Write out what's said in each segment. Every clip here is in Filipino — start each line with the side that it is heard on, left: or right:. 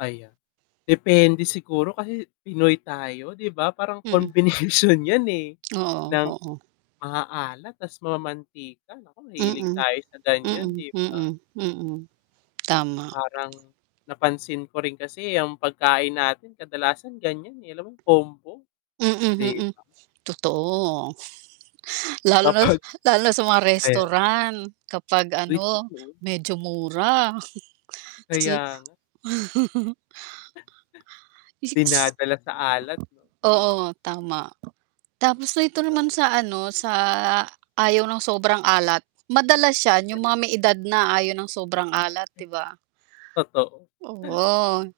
left: Ayan. Depende siguro kasi pinoy tayo,, 'di ba? Parang
right: Mm
left: combination 'yan, eh,
right: Oo.
left: ng
right: Oo.
left: maaaalat tas mamantika, naku mahilig
right: Mm.
left: tayo sa ganyan
right: Mm.
left: 'di ba?
right: Mm. Mm. Tama.
left: Parang napansin ko rin kasi, eh, ang pagkain natin kadalasan ganyan, eh, alam mo combo
right: Mm.
left: 'di
right: Mm.
left: ba?
right: Totoo. Lalo na
left: Dapat.
right: lalo na sa mga
left: Ayan.
right: restaurant kapag
left: Uy,
right: ano
left: totoo?
right: medyo mura kasi.
left: Kaya nga.
right: [unintelligible]
left: Dinadala sa alat no, mm.
right: Oo tama, tapos dito naman
left: Hello?
right: sa, ano, sa ayaw ng sobrang alat, madalas siya, yung mga
left: Ganun.
right: may edad na ayaw ng sobrang alat, 'di ba?
left: Totoo.
right: Oo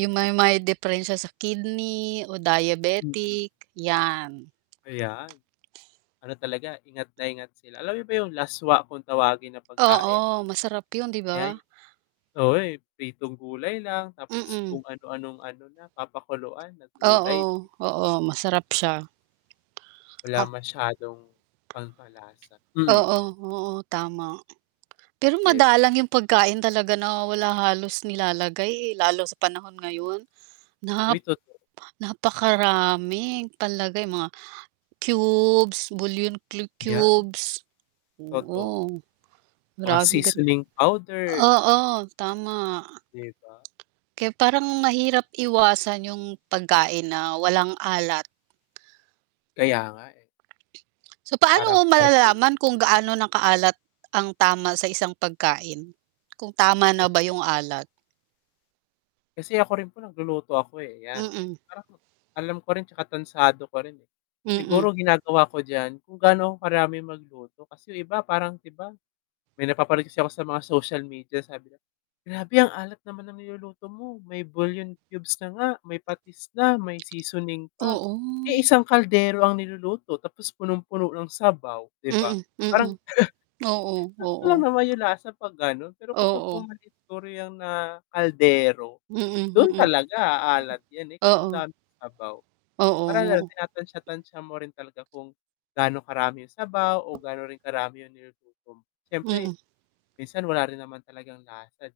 right: yung, may may diperensya sa kidney o
left: Mm.
right: diabetic, 'yan.
left: Ayan. Ano talaga, ingat na ingat sila. Alam mo ba yung laswa kung tawagin na pagkain?
right: Oo, masarap yun, 'di
left: Yan.
right: ba?
left: Oo, eh, pritong gulay lang, tapos
right: Mm.
left: kung ano anong ano na papakuluan na
right: Oo,
left: gulay.
right: oo masarap siya.
left: Wala masyadong pampalasa. Hmm.
right: Oo. Oo. Tama. Pero
left: 'Di ba?
right: madalang yung pagkain talaga nawawala halos nilalagay, eh, lalo sa panahon ngayon nap
left: Uy totoo
right: napakaraming palagay mga cubes, bouillon cu
left: Yan.
right: cubes,
left: Totoo.
right: oo
left: Mga
right: maraming ganun.
left: seasoning powder.
right: Oo tama.
left: 'Di ba?
right: Kaya parang mahirap iwasan yung pagkain na walang alat.
left: kaya nga eh.
right: So, paano mo
left: Parang parte.
right: malalaman kung gaano na kaalat ang tama sa isang pagkain? Kung tama na
left: Ay
right: ba yung alat?
left: Kasi ako rin po nagluluto ako, eh, 'yan
right: Mm.
left: parang alam ko rin, tsaka tantsado ko rin, eh,
right: Mm.
left: siguro ginagawa ko diyan, kung gaano ako karaming magluto, kasi 'yong iba parang iba may napapansin kasi ako sa mga social media, sabi nila grabe ang alat naman ng niluluto mo may bouillon cubes na nga may patis na, may seasoning pa,
right: Oo.
left: eh, isang kaldero ang niluluto tapos punong-puno ng sabaw, 'di ba?
right: Mm.
left: Parang?
right: Mm. Oo,
left: Sakto lang
right: oo.
left: naman yung lasa 'pag gano'n, pero kapag
right: Oo.
left: [unintelligible] na kaldero,
right: Mm.
left: dun
right: Mm.
left: talaga a-alat yan, eh, kaso
right: Oo.
left: daming sabaw, parang ganun
right: Oo.
left: tinatantya tantya mo rin talaga, kung gaano karami yung sabaw o gaano rin karami yung niluluto mo, syempre
right: Mm.
left: minsan wala rin naman talagang lasa di